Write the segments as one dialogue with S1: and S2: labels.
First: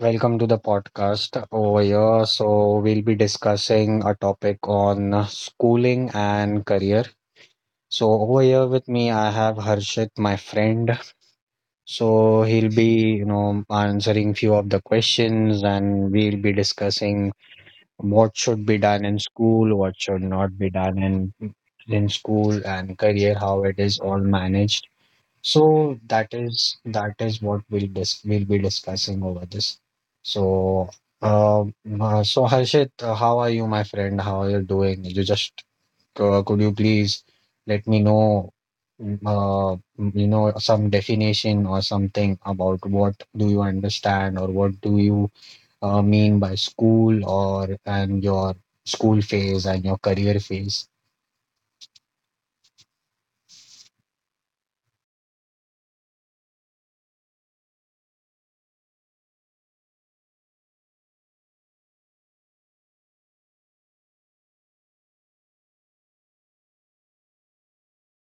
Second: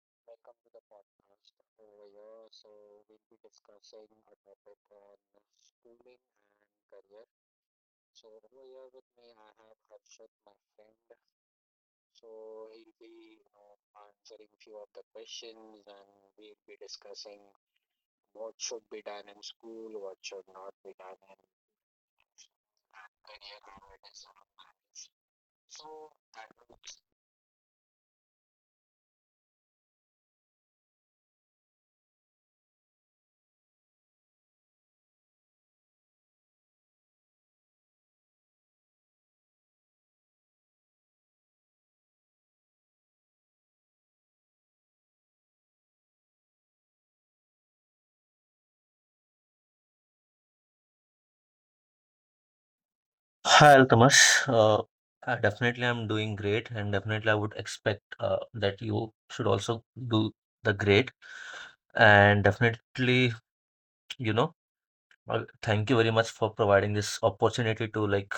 S1: Welcome to the podcast over here. So, we'll be discussing a topic on schooling and career. So, over here with me, I have Harshit, my friend. So, he'll be, you know, answering few of the questions and we'll be discussing what should be done in school, what should not be done in school and career, how it is all managed. So that is what we'll be discussing over this. So um so Harshit, how are you, my friend? How are you doing? You just Could you please let me know you know, some definition or something about what do you understand or what do you mean by school or and your school phase and your career phase.
S2: Hi, Altamash. Definitely, I'm doing great, and definitely, I would expect that you should also do the great. And definitely, you know, thank you very much for providing this opportunity to like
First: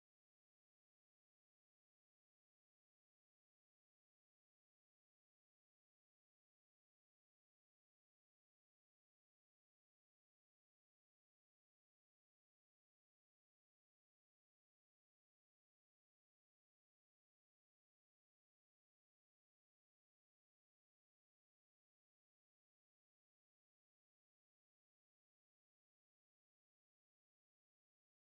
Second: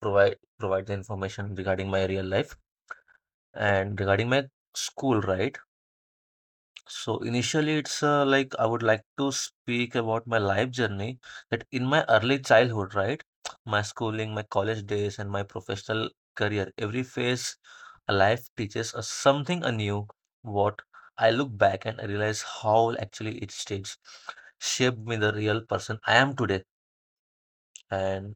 S2: provide the information regarding my real life and regarding my school, right? So initially, it's like I would like to speak about my life journey that in my early childhood, right? My schooling, my college days, and my professional career, every phase of life teaches us something anew. What I look back and I realize how actually it stage shaped me the real person I am today. And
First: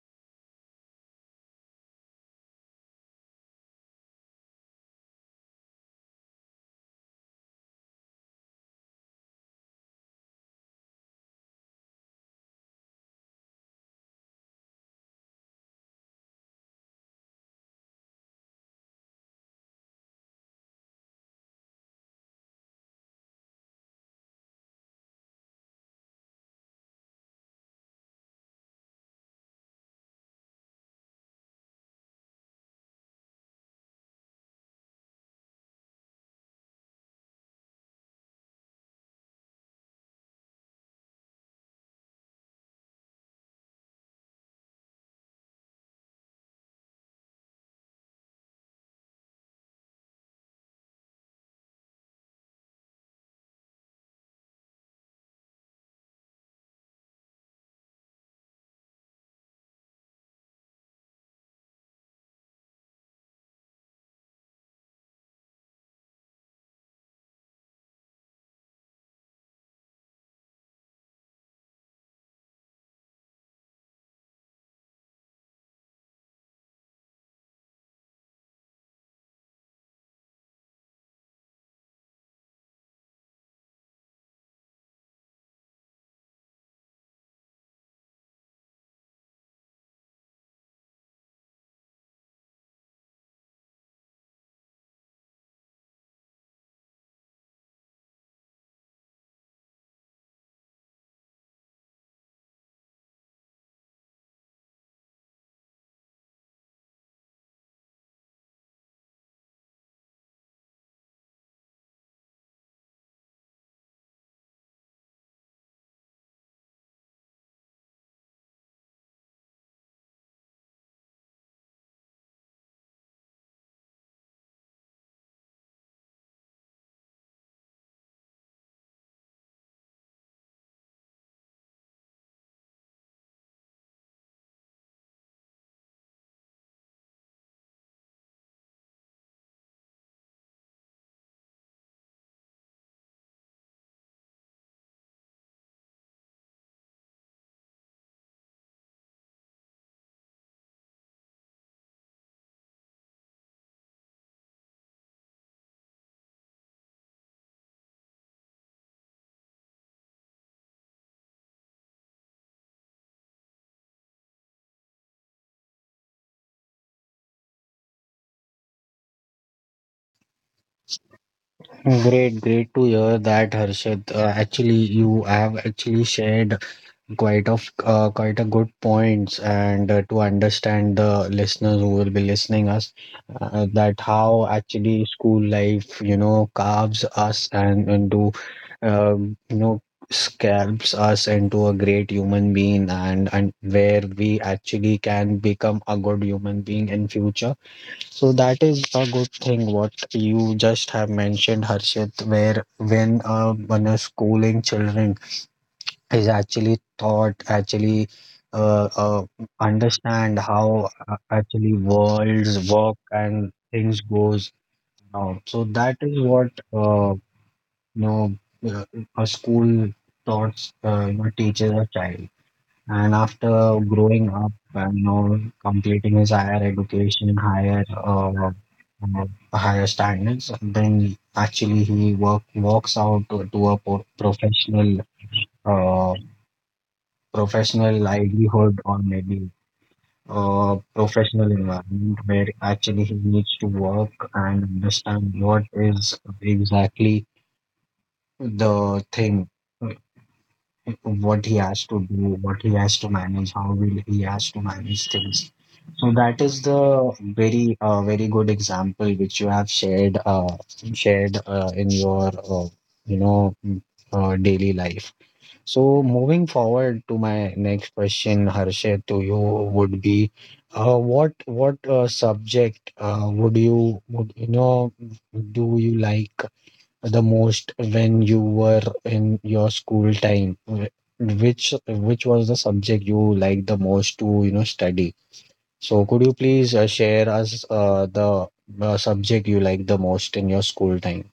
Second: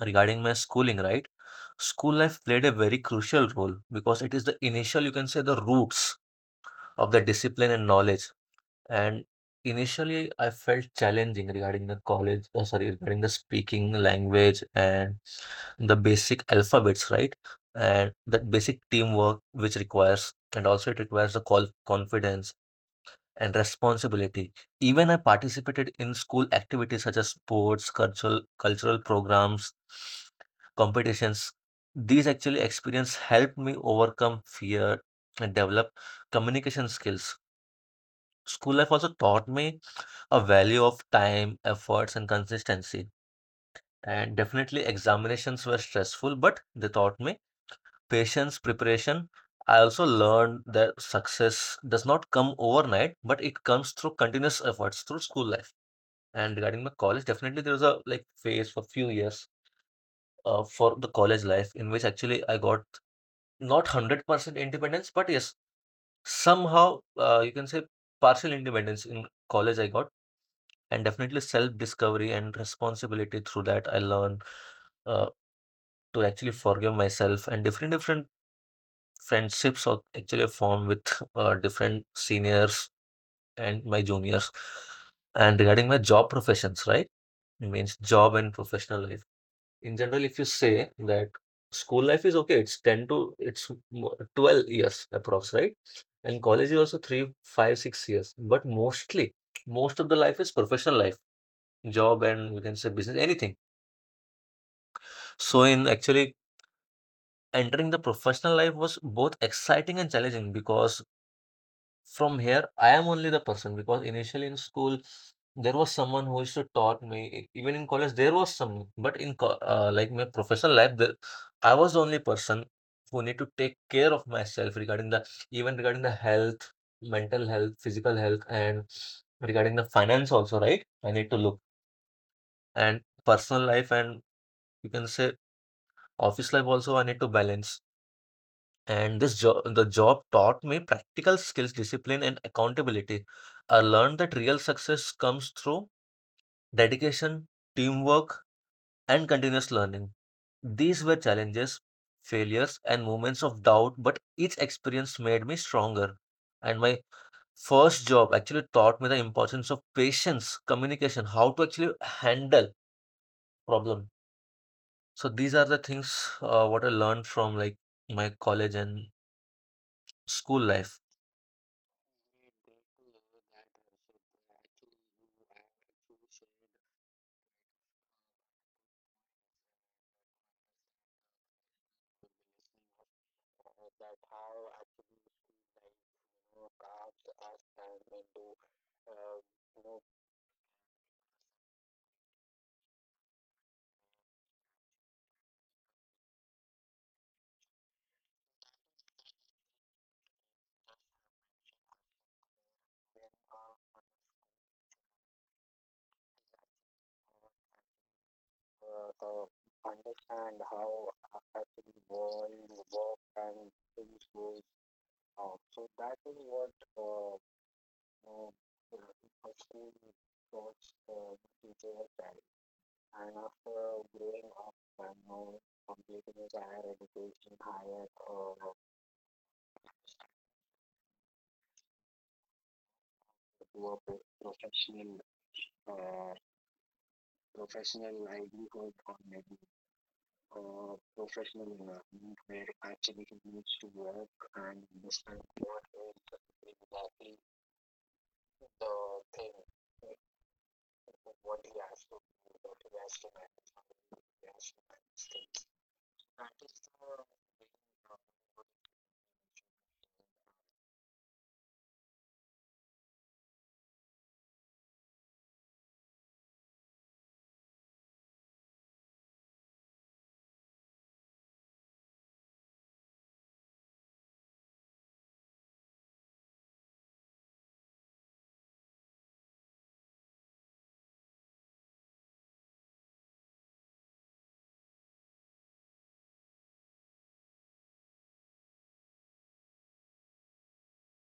S2: regarding my schooling, right? School life played a very crucial role because it is the initial, you can say, the roots of the discipline and knowledge, and initially, I felt challenging regarding the college, sorry, regarding the speaking language and the basic alphabets, right? And that basic teamwork, which requires, and also it requires the call confidence and responsibility. Even I participated in school activities such as sports, cultural programs, competitions. These actually experience helped me overcome fear and develop communication skills. School life also taught me a value of time, efforts, and consistency. And definitely, examinations were stressful, but they taught me patience, preparation. I also learned that success does not come overnight, but it comes through continuous efforts through school life. And regarding my college, definitely there was a like phase for few years for the college life in which actually I got not 100% independence, but yes, somehow you can say partial independence in college I got, and definitely self-discovery and responsibility through that I learn uh, to actually forgive myself, and different friendships are actually formed with different seniors and my juniors. And regarding my job professions, right? It means job and professional life. In general, if you say that school life is okay, it's 10 to 12 years approx, right? And college is also 3, 5, 6 years. But mostly, most of the life is professional life, job and you can say business, anything. So in actually entering the professional life was both exciting and challenging because from here I am only the person, because initially in school there was someone who used to taught me, even in college there was some, but like my professional life there, I was the only person who need to take care of myself regarding the, even regarding the health, mental health, physical health, and regarding the finance also, right, I need to look, and personal life, and you can say office life also I need to balance. And this job, the job taught me practical skills, discipline, and accountability. I learned that real success comes through dedication, teamwork, and continuous learning. These were challenges, failures, and moments of doubt, but each experience made me stronger. And my first job actually taught me the importance of patience, communication, how to actually handle problem. So these are the things what I learned from like my college and school life.
S1: Great, great to hear that, Harshad. Actually, you have actually shared quite of quite a good points, and to understand the listeners who will be listening us, that how actually school life, you know, carves us and into, you know, scalps us into a great human being, and where we actually can become a good human being in future. So that is a good thing what you just have mentioned, Harshit, where when a schooling children is actually thought actually uh, uh, understand how actually worlds work and things goes now, so that is what you know uh, a school thoughts you know, teaches a child and after growing up and you know completing his higher education higher uh, higher standards, then actually he work walks out to a professional uh, professional livelihood or maybe a professional environment where actually he needs to work and understand what is exactly the thing, uh, what he has to do, what he has to manage, how will he has to manage things. So that is the very very good example which you have shared in your you know daily life. So moving forward to my next question, Harshit, to you would be, what subject would you know do you like the most when you were in your school time? Which was the subject you liked the most to you know study? So could you please share us the subject you liked the most in your school time?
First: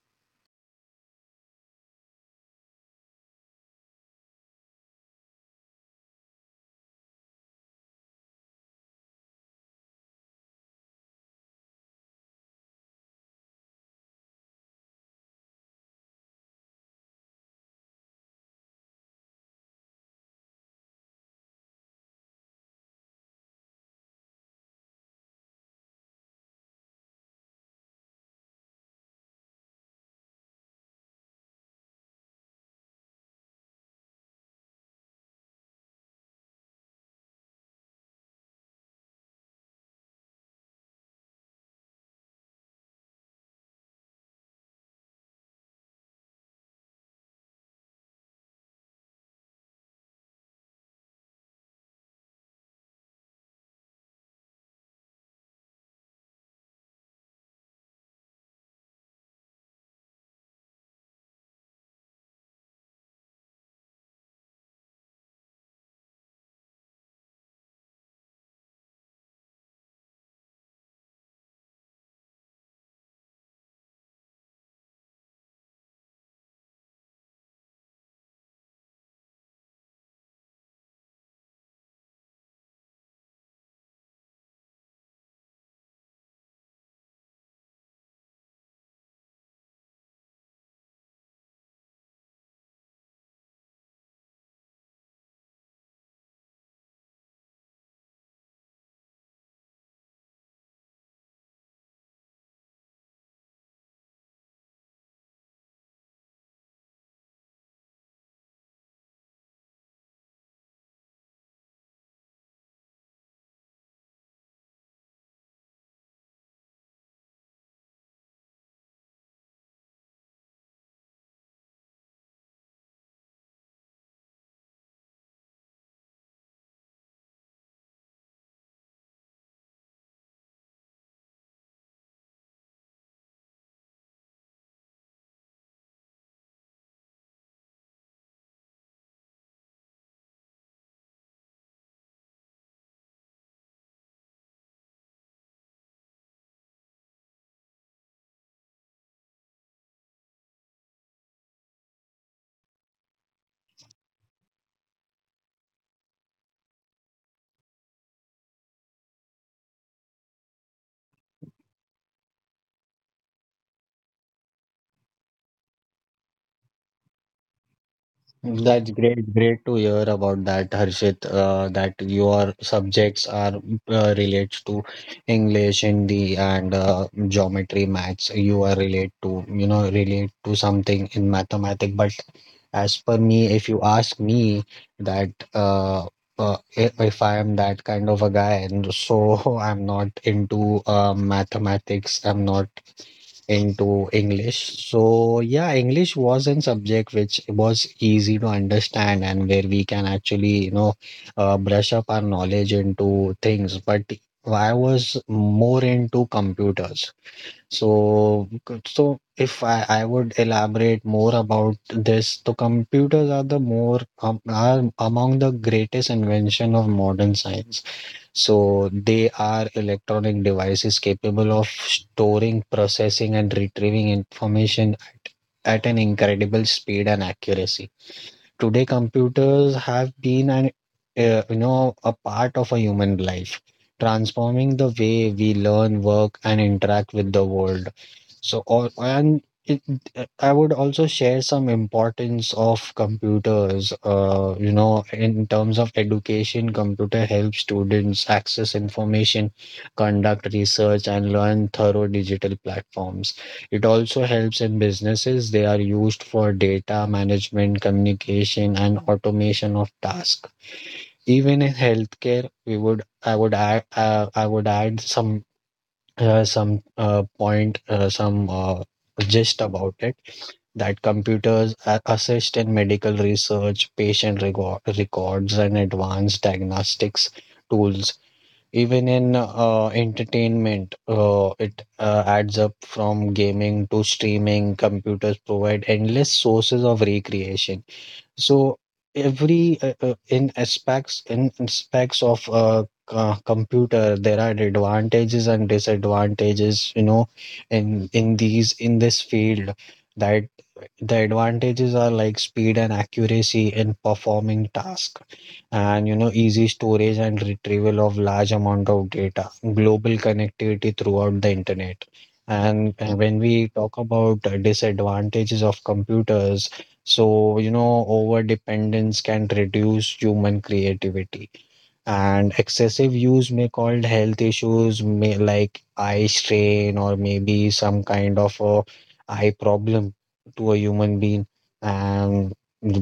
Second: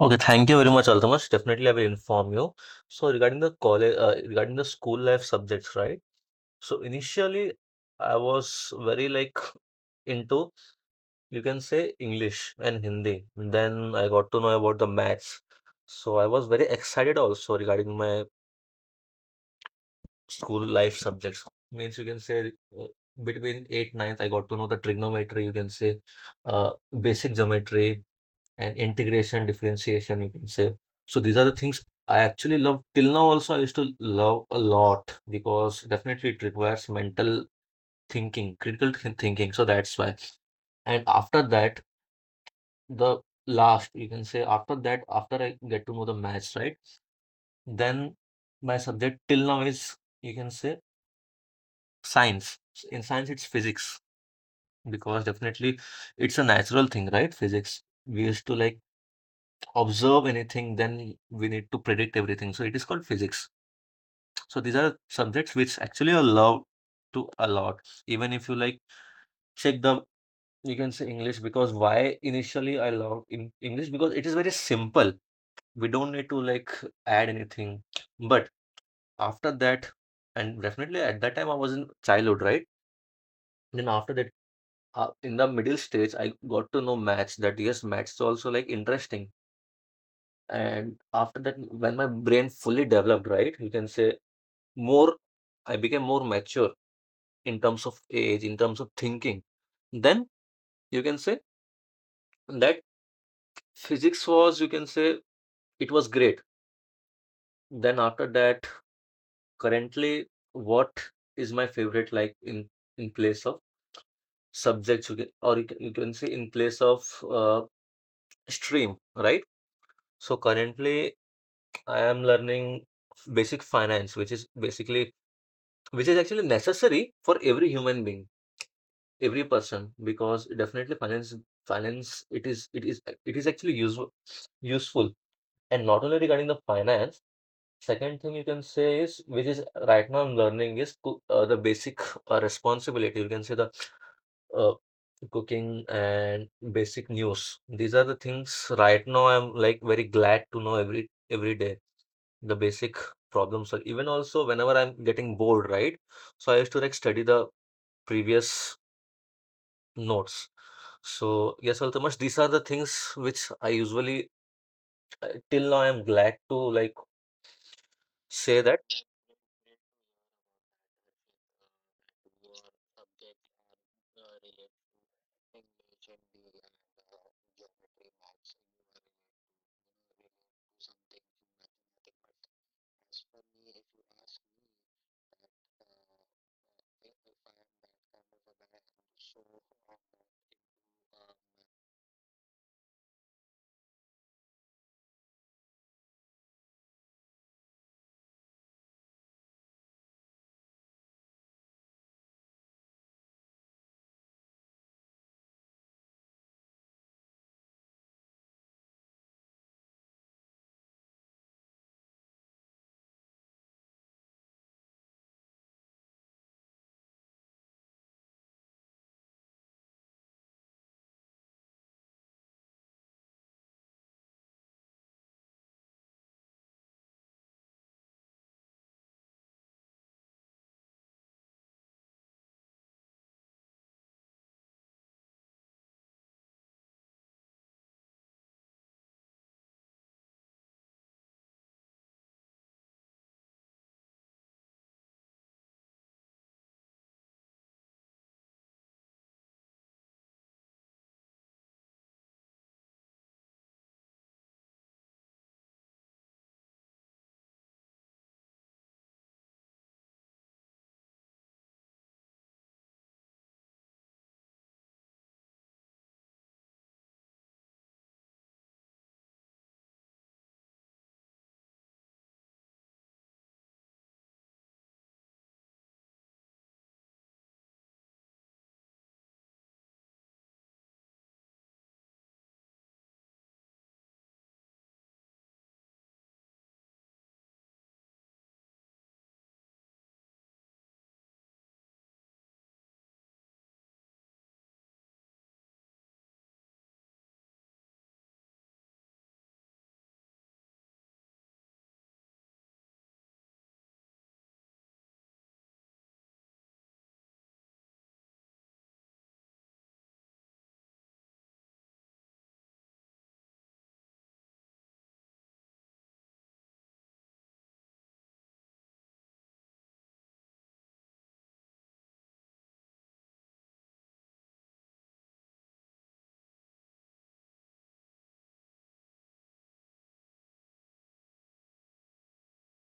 S2: Okay, thank you very much, Altamash. Definitely, I will inform you. So regarding the college, regarding the school life subjects, right? So initially, I was very like into, you can say, English and Hindi. Then I got to know about the maths. So I was very excited also regarding my school life subjects. Means you can say uh, between 8th, ninth, I got to know the trigonometry, you can say uh, basic geometry, and integration, differentiation, you can say. So these are the things I actually love. Till now, also I used to love a lot, because definitely it requires mental thinking, critical thinking. So that's why. And after that, the last, you can say after that, after I get to know the maths, right? Then my subject till now is, you can say, science. In science, it's physics, because definitely it's a natural thing, right? Physics. We used to like observe anything, then we need to predict everything. So it is called physics. So these are subjects which actually are loved to a lot. Even if you like check the, you can say English, because why initially I love in English, because it is very simple. We don't need to like add anything. But after that, and definitely at that time I was in childhood, right? Then after that, in the middle stage, I got to know maths. That yes, maths is also like interesting. And after that, when my brain fully developed, right, you can say more, I became more mature in terms of age, in terms of thinking. Then you can say that physics was, you can say it was great. Then after that, currently, what is my favorite like in place of subjects, you can, or you can say in place of uh, stream, right? So currently, I am learning basic finance, which is basically, which is actually necessary for every human being, every person, because definitely finance, it is it is actually useful. And not only regarding the finance, second thing you can say is which is right now I'm learning is cook, the basic responsibility. You can say the uh, cooking and basic news. These are the things right now I'm like very glad to know every day. The basic problems are even also whenever I'm getting bored, right? So I used to like study the previous notes. So yes, Altamash, these are the things which I usually till now I'm glad to like say that.
S1: That's great, great to hear about that, Harshit. That your subjects are relates to English, Hindi, and geometry, maths. You are relate to, you know, relate to something in mathematics. But as per me, if you ask me that if I am that kind of a guy, and so I'm not into mathematics. I'm not into English. So, yeah, English was an subject which was easy to understand and where we can actually, you know, brush up our knowledge into things. But I was more into computers. So, so if I, I would elaborate more about this. The computers are the more are among the greatest invention of modern science. So they are electronic devices capable of storing, processing, and retrieving information at an incredible speed and accuracy. Today, computers have been an you know, a part of a human life, transforming the way we learn, work, and interact with the world. So, or and it, I would also share some importance of computers. You know, in terms of education, computer helps students access information, conduct research, and learn thorough digital platforms. It also helps in businesses. They are used for data management, communication, and automation of tasks. Even in healthcare, we would I would add some uh, some uh, point, uh, some uh, gist about it that computers assist in medical research, patient records, and advanced diagnostics tools. Even in entertainment, it adds up from gaming to streaming. Computers provide endless sources of recreation. So every in aspects of computer, there are advantages and disadvantages, you know, in this field, that the advantages are like speed and accuracy in performing task, and you know, easy storage and retrieval of large amount of data, global connectivity throughout the internet. And when we talk about disadvantages of computers, so, you know, over dependence can reduce human creativity, and excessive use may cause health issues, may like eye strain or maybe some kind of a eye problem to a human being. And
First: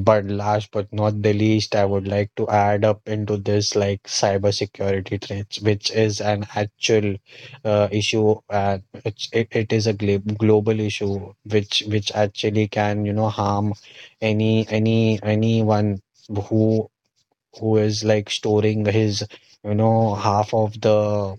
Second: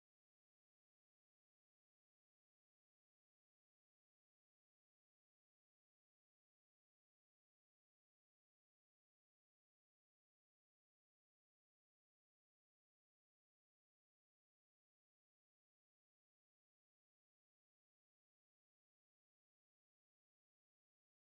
S1: but last but not the least, I would like to add up into this like cybersecurity threats, which is an actual issue, and it is a global issue which actually can you know harm anyone who who is like storing his, you know, half of the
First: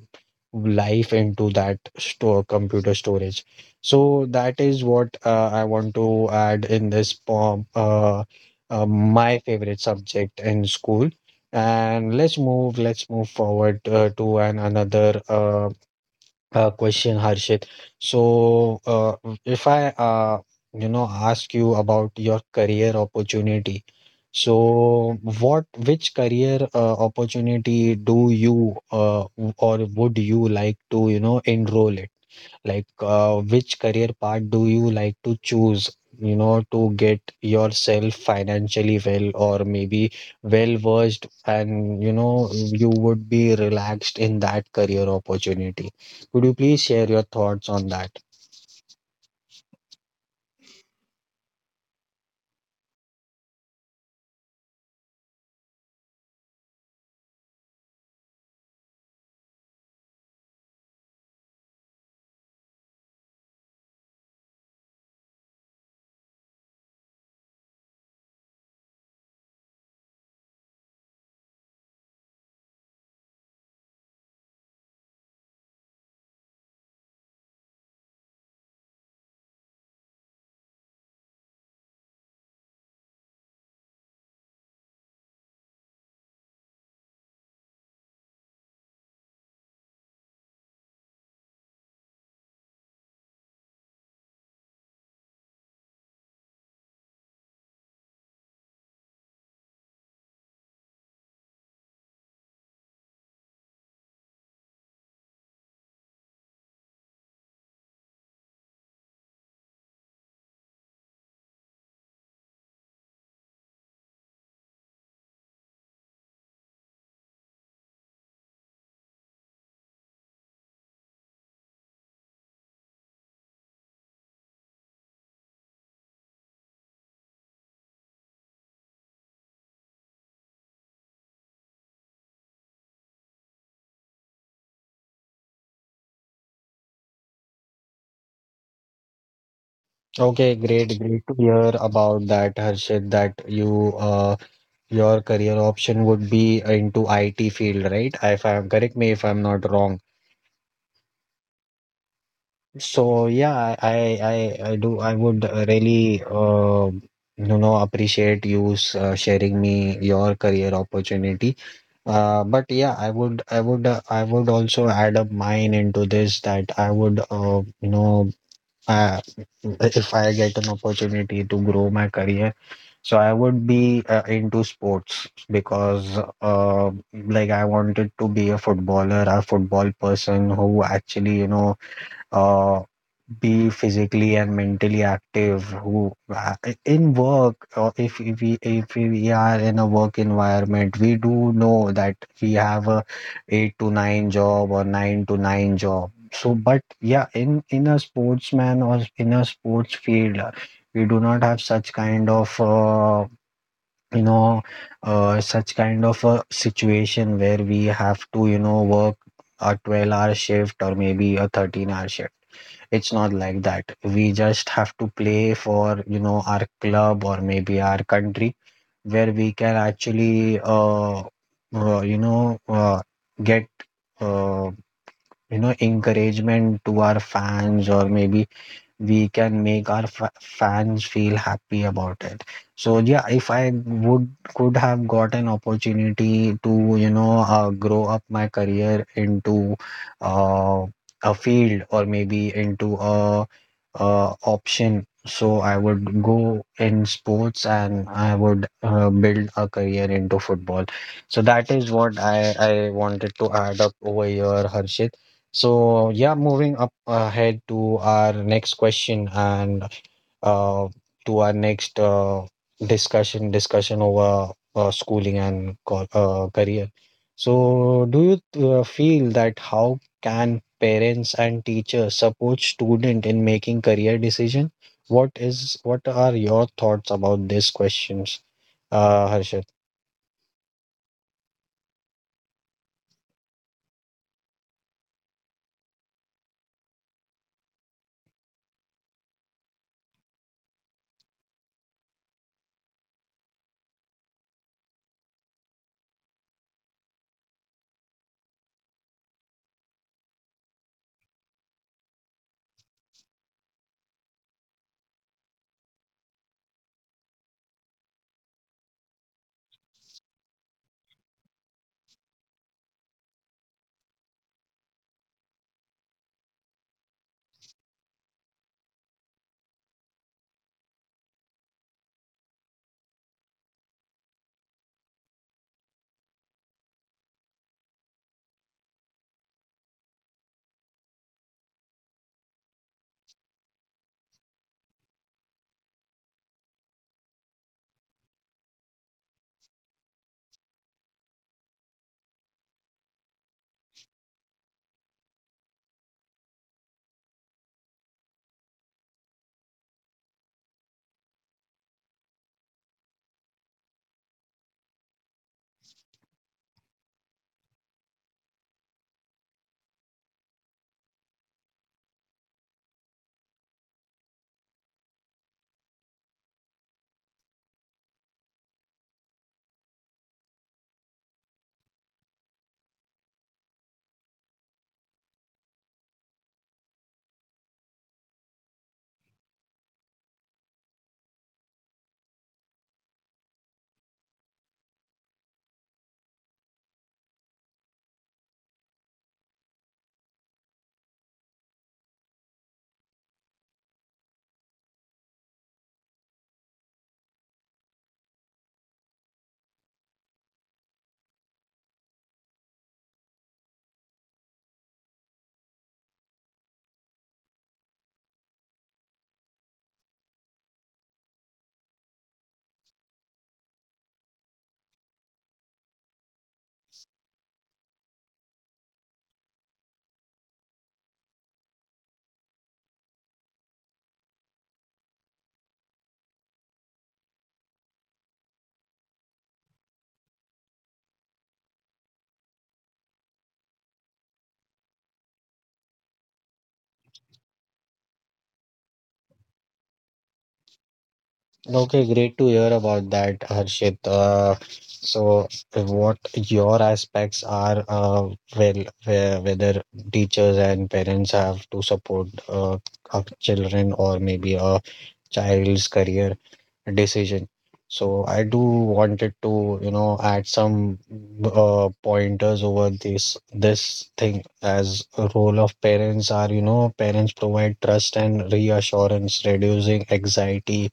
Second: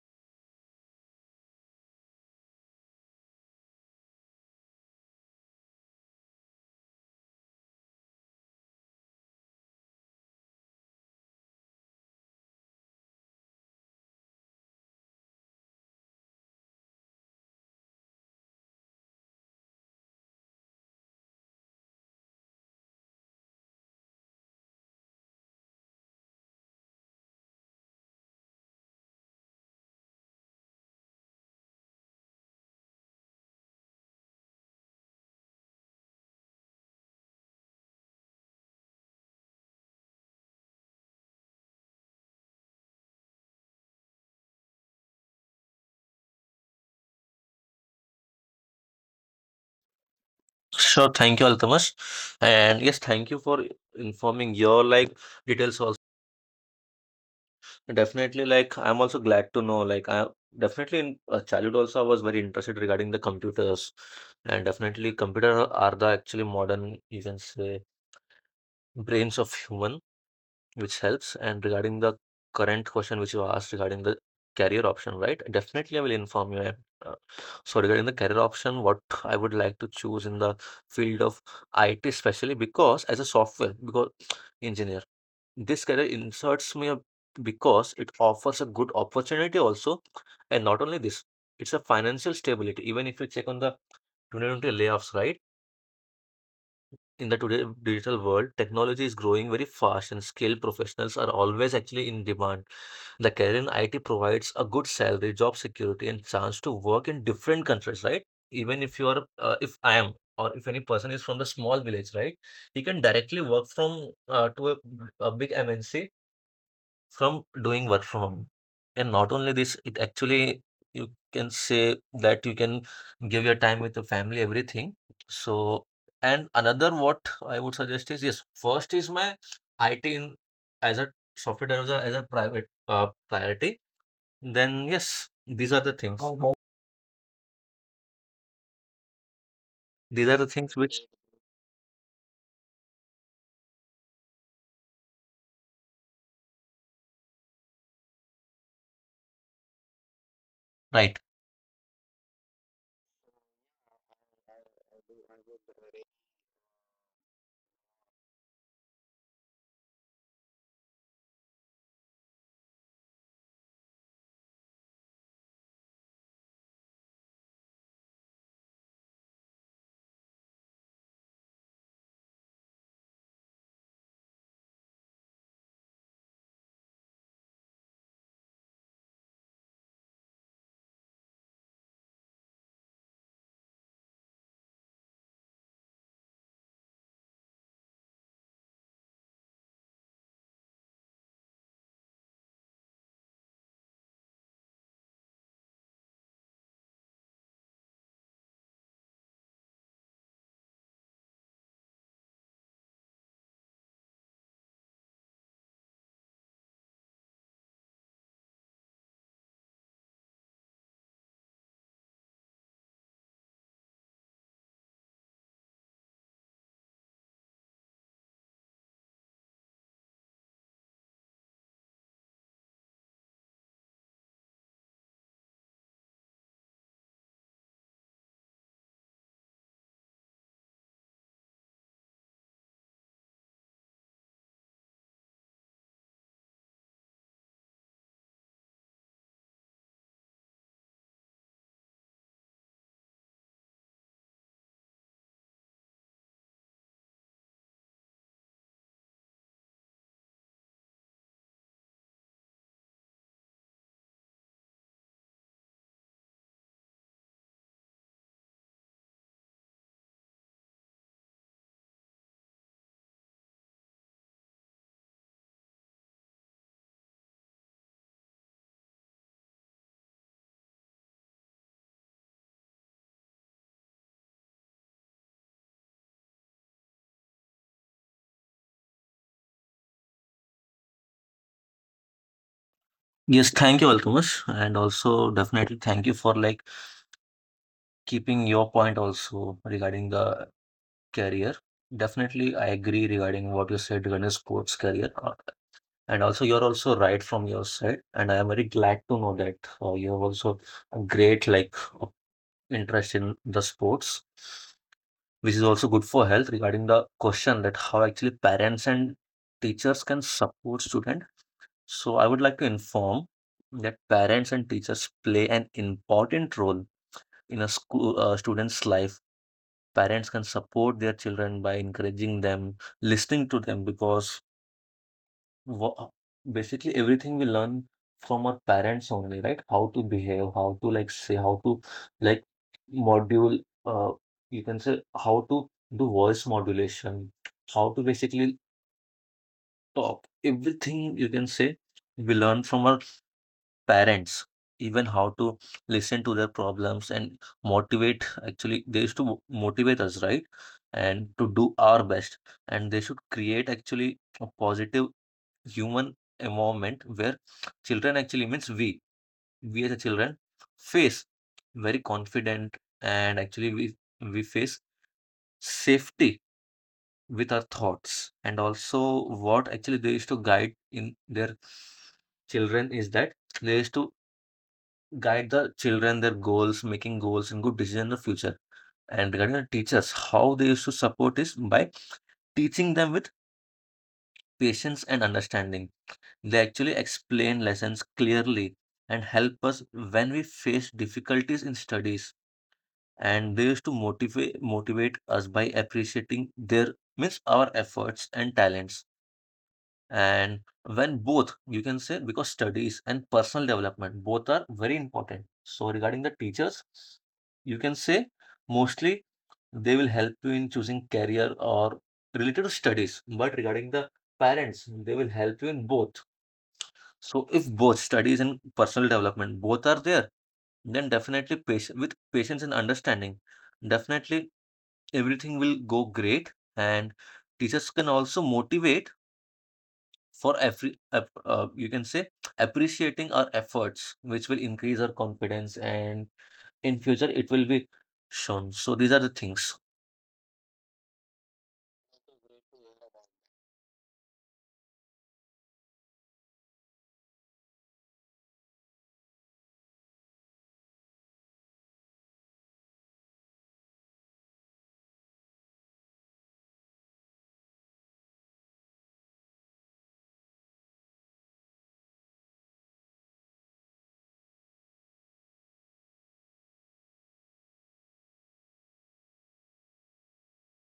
S1: life into that store computer storage. So that is what I want to add in this poem, my favorite subject in school. And let's move forward to an another question, Harshit. So, if I, you know, ask you about your career opportunity. So what, which career opportunity do you or would you like to, you know, enroll in? Like, which career path do you like to choose, you know, to get yourself financially well or maybe well versed and, you know, you would be relaxed in that career opportunity? Could you please share your thoughts on that?
S2: Sure, thank you, Altamash. And yes, thank you for informing your like details also. Definitely, like I'm also glad to know. Like I definitely in childhood also I was very interested regarding the computers, and definitely computer are the actually modern you can say brains of human. Which helps. And regarding the current question which you asked regarding the career option, right? Definitely, I will inform you. Uh, So regarding the career option, what I would like to choose in the field of IT, especially because as a software because engineer, this career inserts me because it offers a good opportunity also, and not only this, it's a financial stability. Even if you check on the 2020 layoffs, right? In the today digital world, technology is growing very fast and skilled professionals are always actually in demand. The career in IT provides a good salary, job security, and chance to work in different countries, right? Even if if I am, or if any person is from the small village, right? He can directly work from a big MNC from doing work from home. And not only this, it actually you can say that you can give your time with the family, everything. So, and another what I would suggest is yes, first is my IT in, as a software developer as a private priority. Then yes, these are the things. These are the
S1: Okay,
S2: things
S1: great,
S2: which
S1: great to hear about that, Harshit, that your career option would be into IT field, right? If I'm correct me if I'm not wrong.
S2: Right.
S1: So yeah, I would really you know, appreciate you sharing me your career opportunity. But yeah, I would also add up mine into this, that I would uh, if I get an opportunity to grow my career, so I would be into sports, because like I wanted to be a footballer, a football person who actually you know uh, be physically and mentally active, who in work, or if we are in a work environment, we do know that we have a 8 to 9 job or 9 to 9 job. So but yeah, in a sportsman or in a sports field, we do not have such kind of you know such kind of a situation where we have to you know work a 12-hour shift or maybe a 13-hour shift. It's not like that. We just have to play for, you know, our club or maybe our country, where we can actually, uh, you know, uh, get, uh, you know, encouragement to our fans, or maybe we can make our fans feel happy about it. So yeah, if I would could have got an opportunity to you know grow up my career into uh, a field or maybe into a option, so I would go in sports and I would build a career into football. So that is what I wanted to add up over here, Harshit. So yeah, moving up ahead to our next question and uh, to our next discussion over schooling and career. So do you feel that how can parents and teachers support student in making career decision? What are your thoughts about these questions, Harshit?
S2: Yes, thank you, Alchemist. And also definitely thank you for like keeping your point also regarding the career. Definitely, I agree regarding what you said regarding sports career. And also, you're also right from your side. And I am very glad to know that you have also a great like uh, interest in the sports, which is also good for health regarding the question that how actually parents and teachers can support student. So I would like to inform that parents and teachers play an important role in a school student's life. Parents can support their children by encouraging them, listening to them, because wha- basically everything we learn from our parents only, right? How to behave, how to like say, how to like module, uh, you can say how to do voice modulation, how to basically talk. Everything you can say we learn from our parents, even how to listen to their problems and motivate. Actually, they used to motivate us, right? And to do our best. And they should create actually a positive human environment where children actually means we as a children face very confident, and actually we face safety with our thoughts, and also what actually they used to guide in their children is that they used to guide the children, their goals, making goals and good decision in the future. And regarding the teachers, how they used to support is by teaching them with patience and understanding. They actually explain lessons clearly and help us when we face difficulties in studies. And they used to motivate us by appreciating their means our efforts and talents. And when both, you can say, because studies and personal development both are very important. So regarding the teachers, you can say mostly they will help you in choosing career or related to studies. But regarding the parents, they will help you in both. So if both studies and personal development both are there, then definitely patient with patience and understanding, definitely everything will go great. And teachers can also motivate for you can say appreciating our efforts, which will increase our confidence, and in future it will be shown. So these are the things.
S1: Okay, great to hear about that, Harshit. So, what your aspects are, well, where, whether teachers and parents have to support our children or maybe a child's career decision. So, I do wanted to, you know, add some pointers over this thing, as a role of parents are, you know, parents provide trust and reassurance, reducing anxiety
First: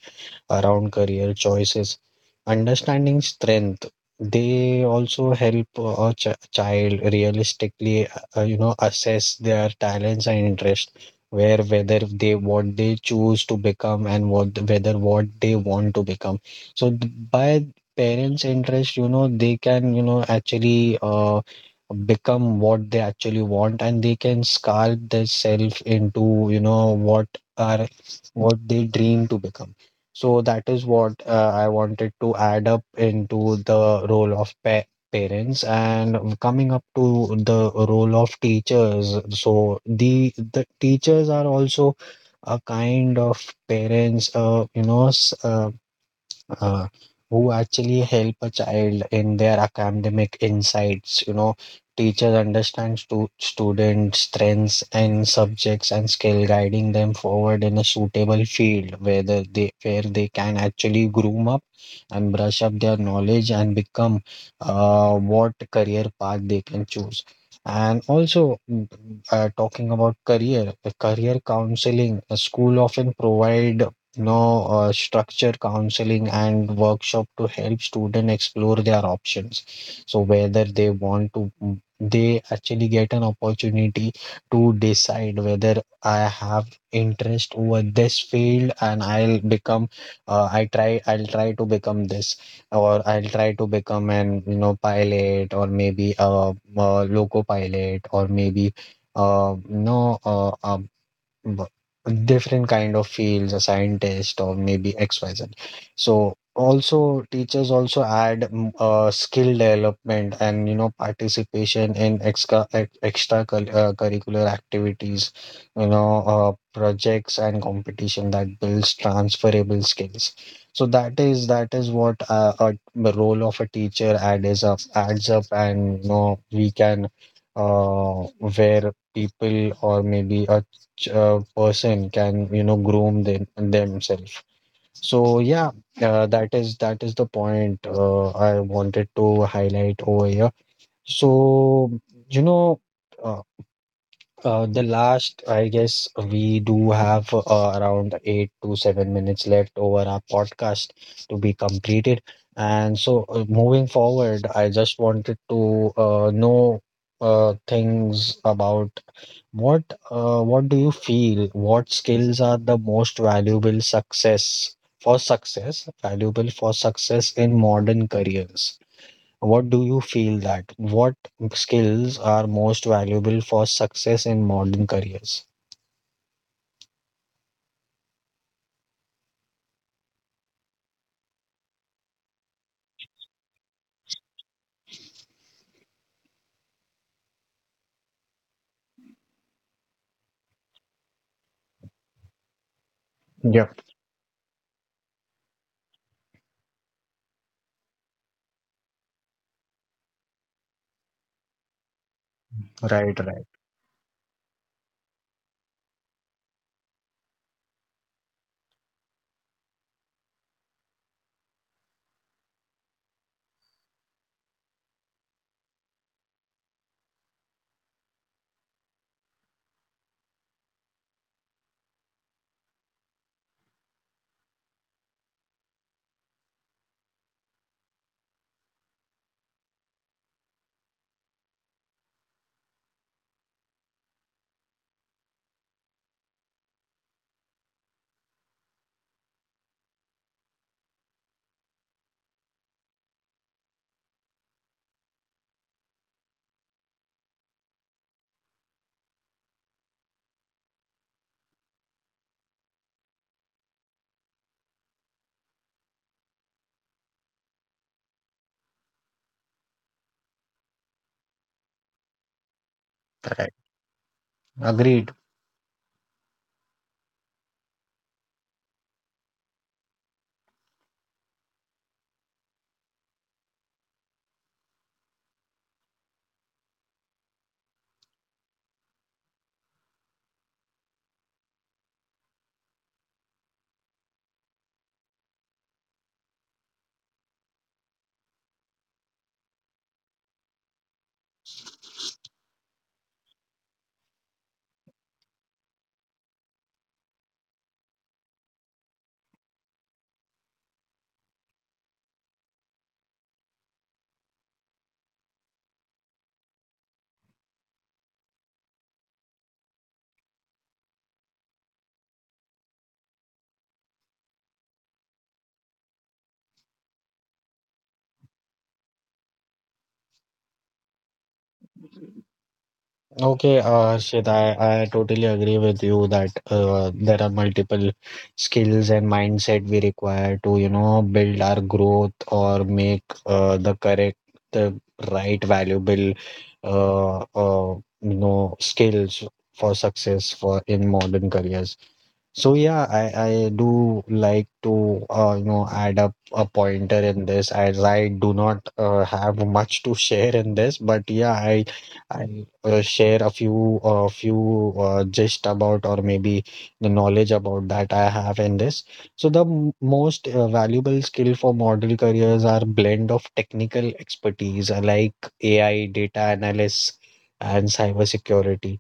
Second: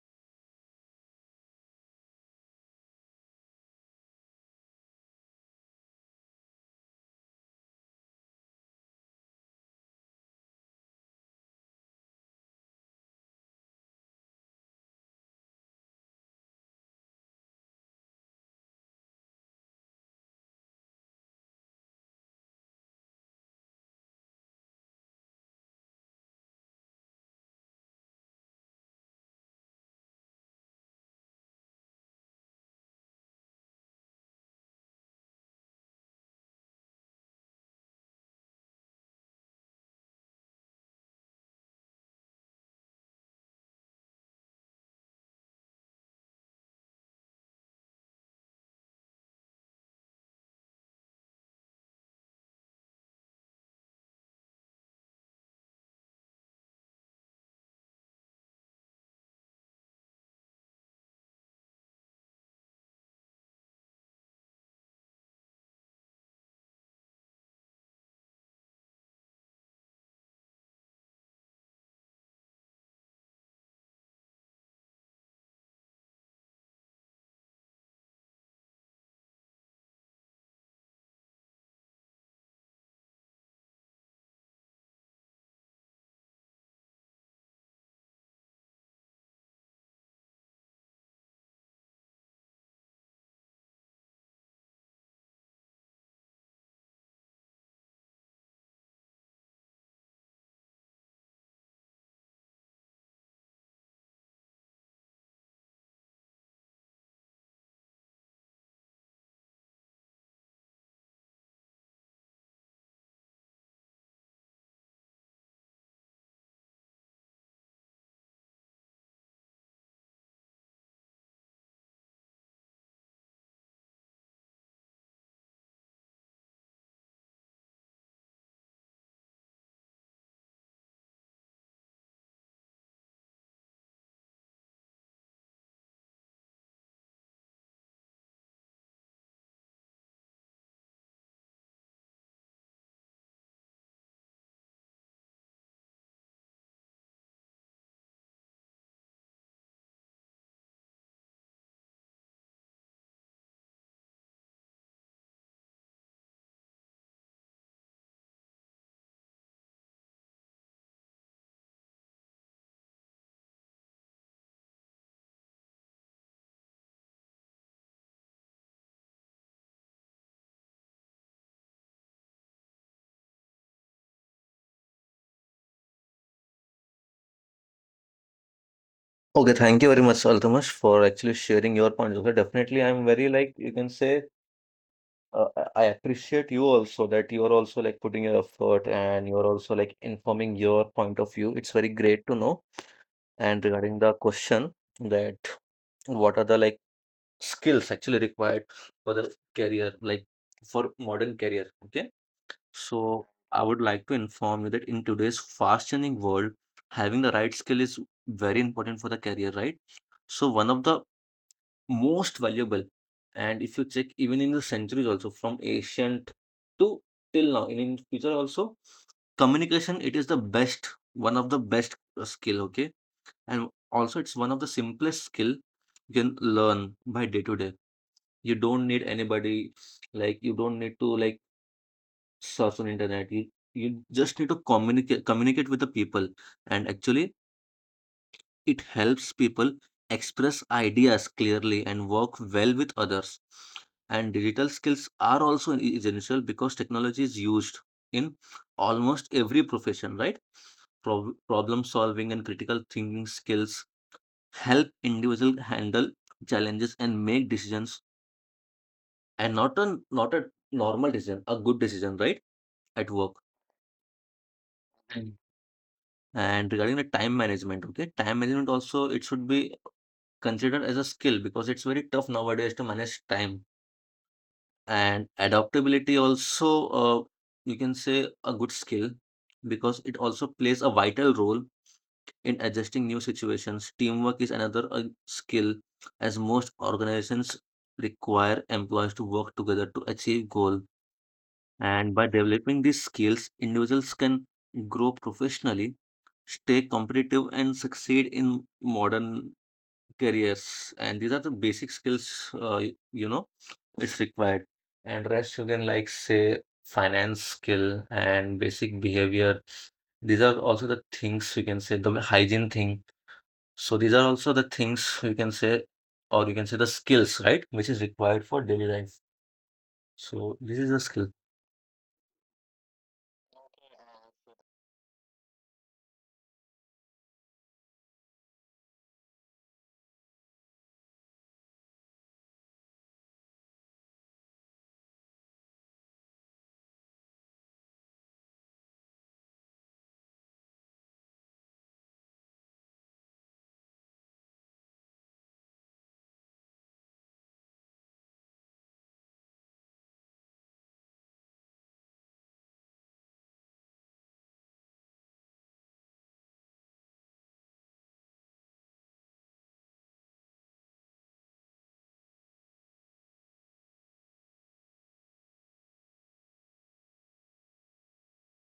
S1: around career choices. Understanding strength, they also help a child realistically, you know, assess their talents and interest, where whether they what they choose to become and what whether what they want to become. So by parents' interest, you know, they can, you know, actually become what they actually want, and they can sculpt themselves into you know what are what they dream to become. So that is what I wanted to add up into the role of pa parents, and coming up to the role of teachers. So the teachers are also a kind of parents, uh, who actually help a child in their academic insights. Teachers understand students strengths and subjects and skill, guiding them forward in a suitable field whether they where they can actually groom up and brush up their knowledge and become what career path they can choose. And also talking about career counseling, a school often provide no, structure counseling and workshop to help students explore their options. So whether they want to, they actually get an opportunity to decide whether I have interest over this field and I'll become, I'll try to become this, or I'll try to become an, you know, pilot or maybe a loco pilot or maybe. No, b- Different kind of fields, a scientist or maybe xyz. So also teachers also add skill development and you know participation in curricular activities, you know, projects and competition that builds transferable skills. So that is what the role of a teacher adds up, and you know we can uh, where people or maybe a person can you know groom them themselves. So yeah, that is the point I wanted to highlight over here. So, you know, uh, the last I guess we do have around 8 to 7 minutes left over our podcast to be completed. And so moving forward, I just wanted to know things about what do you feel? What skills are the most valuable for success in modern careers? What do you feel that? What skills are most valuable for success in modern careers?
S2: Okay, thank you very much, Altamash, for actually sharing your points. Okay, definitely, I'm very like you can say uh, I appreciate you also that you are also like putting your effort and you are also like informing your point of view. It's very great to know. And
S1: Yep,
S2: regarding the question that what are the like skills actually required for the career, like for modern career. Okay.
S1: right,
S2: So
S1: right,
S2: I would like to inform you that in today's fast changing world, having the right skill is very important for the career, right? So one of the most valuable, and if you check even in the centuries also from ancient to till now, and in future also, communication it is the best, one of the best skill, okay? And also it's one of the simplest skill you can learn by day to day you don't need anybody, like you don't need to like search on internet. You just need to communicate with the people. And actually it helps people express ideas clearly and work well with others. And digital skills are also essential because technology is used in almost every profession, right? Problem solving and critical thinking skills help individual handle challenges and make decisions. And not a normal decision, a good decision, right? At work.
S1: right. Agreed.
S2: Mm. And regarding the time management, okay, time management also it should be considered as a skill because it's very tough nowadays to manage time. And adaptability also, you can say a good skill because it also plays a vital role in adjusting new situations. Teamwork is another skill as most organizations require employees to work together to achieve goal. And by developing these skills, individuals can grow professionally, stay competitive, and succeed in modern careers. And these are the basic skills, you know, it's required. And rest you can like say finance skill and basic behavior. These are also the things you can say, the hygiene thing. So these are also the things you can say, or you can say the skills, right? Which is required for daily life. So this is the skill.
S1: Okay, Harshit, I totally agree with you that there are multiple skills and mindset we require to, you know, build our growth or make the correct, the right, valuable, you know, skills for success for in modern careers. So yeah, I do like to you know add up a pointer in this as I do not have much to share in this, but yeah, I share a few few gist about or maybe the knowledge about that I have in this. So the most valuable skill for model careers are blend of technical expertise like AI, data analysis, and cybersecurity.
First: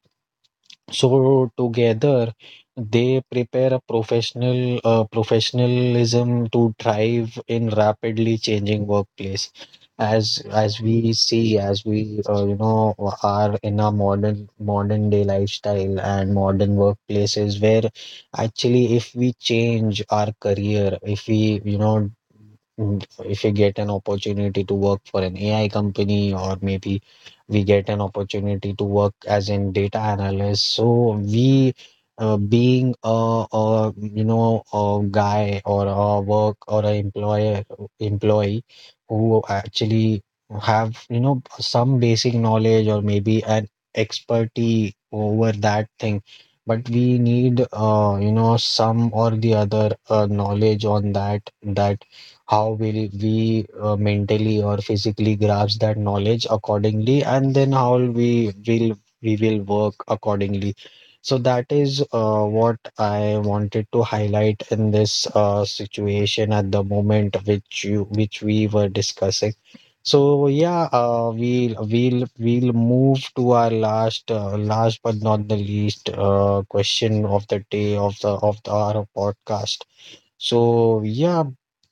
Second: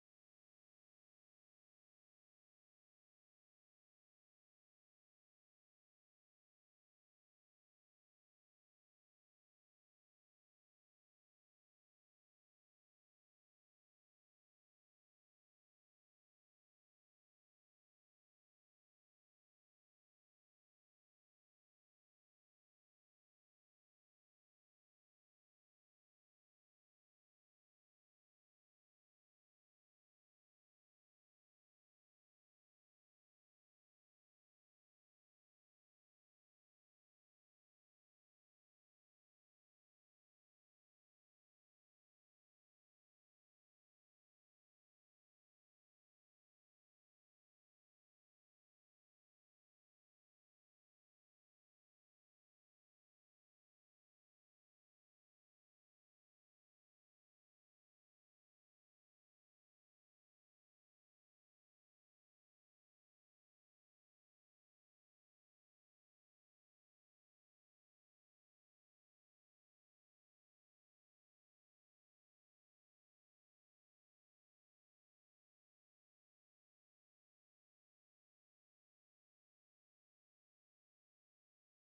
S1: So together they prepare a professionalism to thrive in rapidly changing workplace. As we see, as we you know are in a modern day lifestyle and modern workplaces, where actually if we change our career, if we you know if we get an opportunity to work for an AI company, or maybe we get an opportunity to work as in data analyst. So we, being a you know a guy or a work or a employer employee who actually have you know some basic knowledge or maybe an expertise over that thing. But we need, you know, some or the other knowledge on that how will we mentally or physically grasp that knowledge accordingly, and then how we will work accordingly. So that is what I wanted to highlight in this situation at the moment, which you which we were discussing. So yeah, we'll move to our last but not the least question of the day of our podcast. So yeah,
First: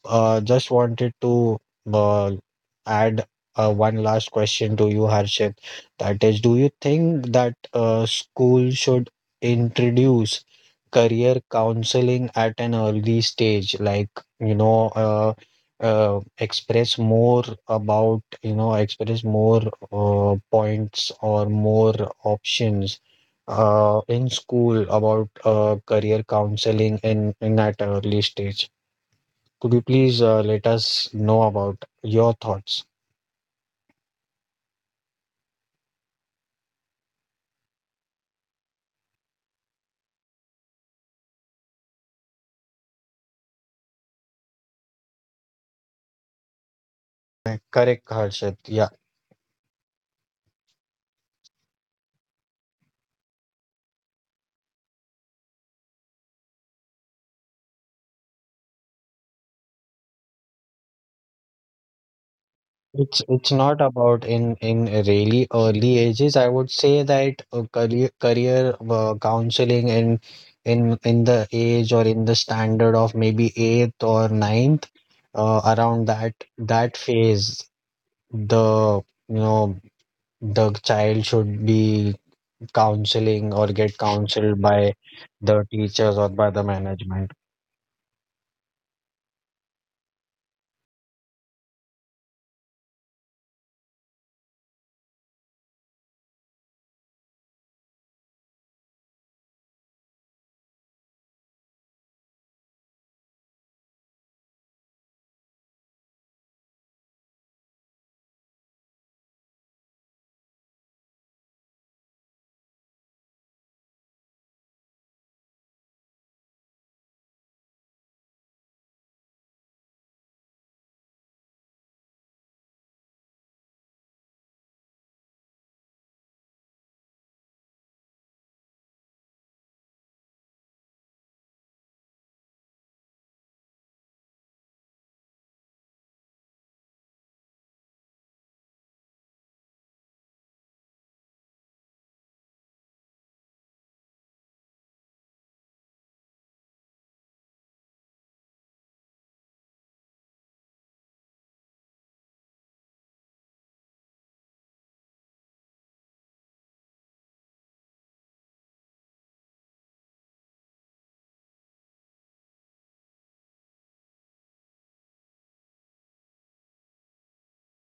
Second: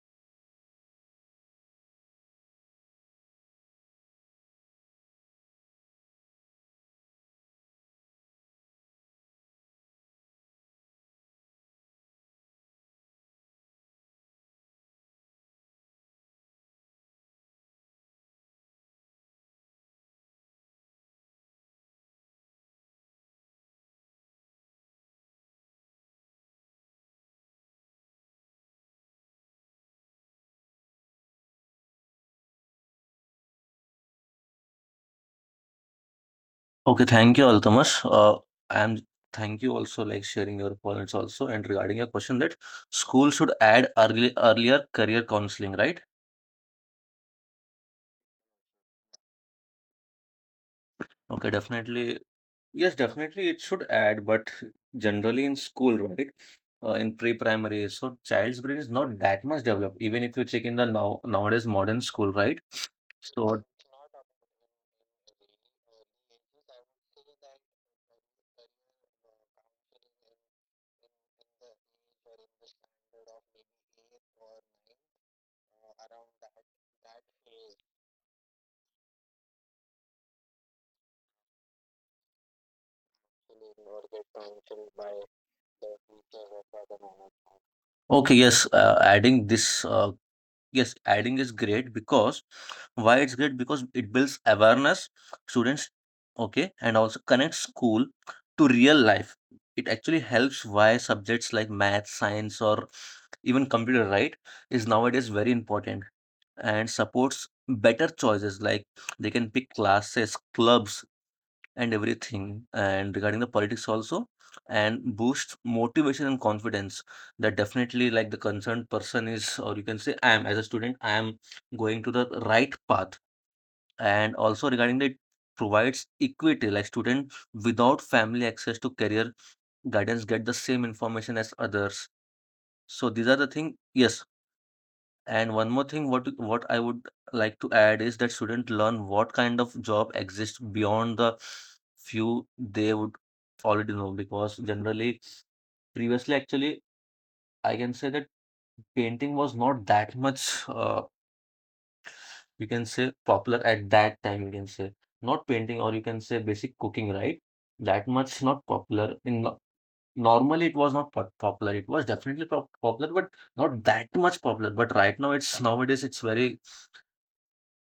S1: just wanted to uh, add one last question to you, Harshit. That is, do you think that school should introduce career counseling at an early stage like you know uh, express more about you know express more points or more options in school about career counseling in at early stage? Could you please let us know about your thoughts?
S2: Okay, thank you, Altamash. And thank you also like sharing your points also and regarding your question that school should add early earlier career counseling, right?
S1: Correct, Harshit. Yeah.
S2: Okay, definitely. Yes, definitely it should add, but generally in school, right? In pre-primary, so child's brain is not that much developed, even if you check in the now nowadays modern school, right?
S1: It's
S2: So
S1: not about in really early ages. I would say that career career counseling in the age or in the standard of maybe eighth or ninth, around that phase, the you know the child should be counseling or get counseled by the teachers or by the management.
S2: okay, yes, adding this yes, adding is great because why it's great because it builds awareness students, okay, and also connects school to real life. It actually helps why subjects like math, science, or even computer, right, is nowadays very important and supports better choices like they can pick classes, clubs and everything, and regarding the politics also, and boost motivation and confidence. That definitely, like the concerned person is, or you can say, I am as a student, I am going to the right path. And also regarding the it provides equity, like student without family access to career guidance get the same information as others. So these are the thing. Yes, and one more thing, what I would like to add is that students learn what kind of job exists beyond the few they would already know. Because generally, previously, actually, I can say that painting was not that much, you can say, popular at that time. You can say not painting, or you can say basic cooking, right? That much not popular. In no- Normally, it was not popular. It was definitely popular, but not that much popular. But right now, it's nowadays it's very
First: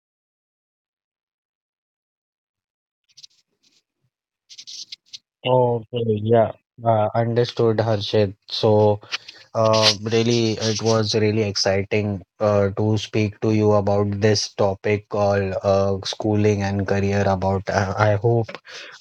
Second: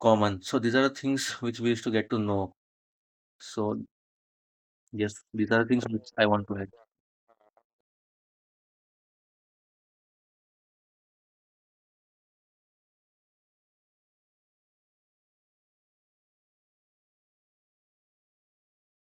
S2: common. So these are the things which we used to get to know. So yes, these are things which
S1: Okay,
S2: I want
S1: yeah,
S2: to add.
S1: understood, Harshit. So. Really, it was really exciting to speak to you about this topic called schooling and career. About I hope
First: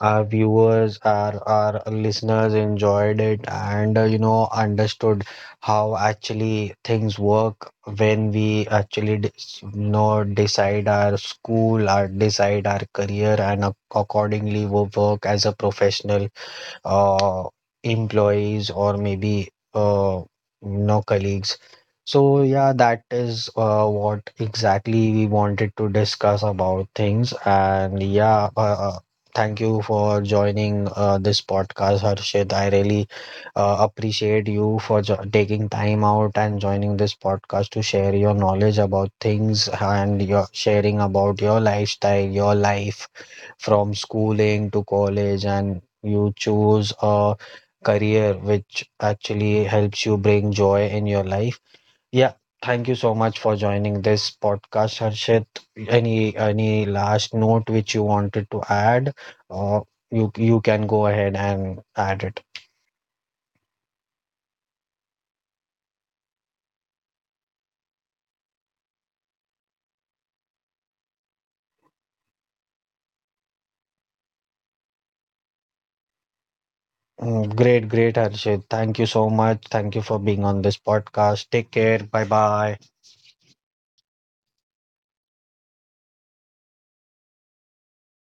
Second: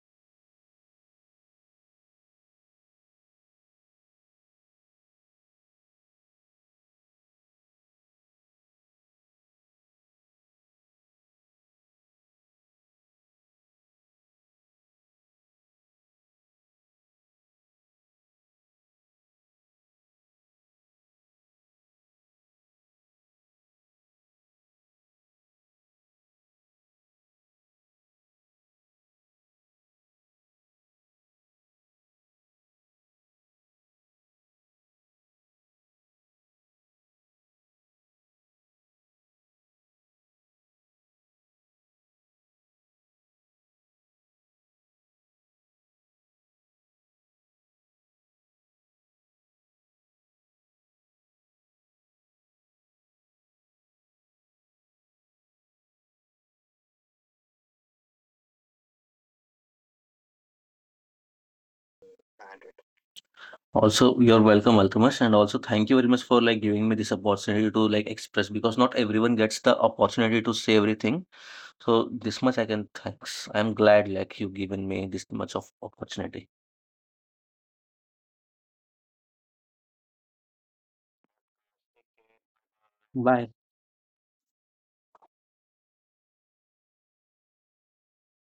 S1: our viewers, our listeners enjoyed it and you know understood how actually things work when we actually you know decide our school, our decide our career, and accordingly we work as a professional uh, employees or maybe uh, you know colleagues. So yeah, that is what exactly we wanted to discuss about things. And yeah, thank you for joining this podcast, Harshit. I really appreciate you for taking time out and joining this podcast to share your knowledge about things and your sharing about your lifestyle, your life, from schooling to college and you choose a career which actually helps you bring joy in your life. Yeah, thank you so much for joining this podcast, Harshit. Any last note which you wanted to add? Uh, you can go ahead and add it.
S2: Also, you're welcome, Altamash, and also thank you very much for like giving me this opportunity to like express because not everyone gets the opportunity to say everything. So this much I can thanks. I'm glad like you given me this much of opportunity.
S1: Mm. Great, great, Harshit. Thank you so much. Thank you for being on this podcast. Take care. Bye bye.
S2: Bye.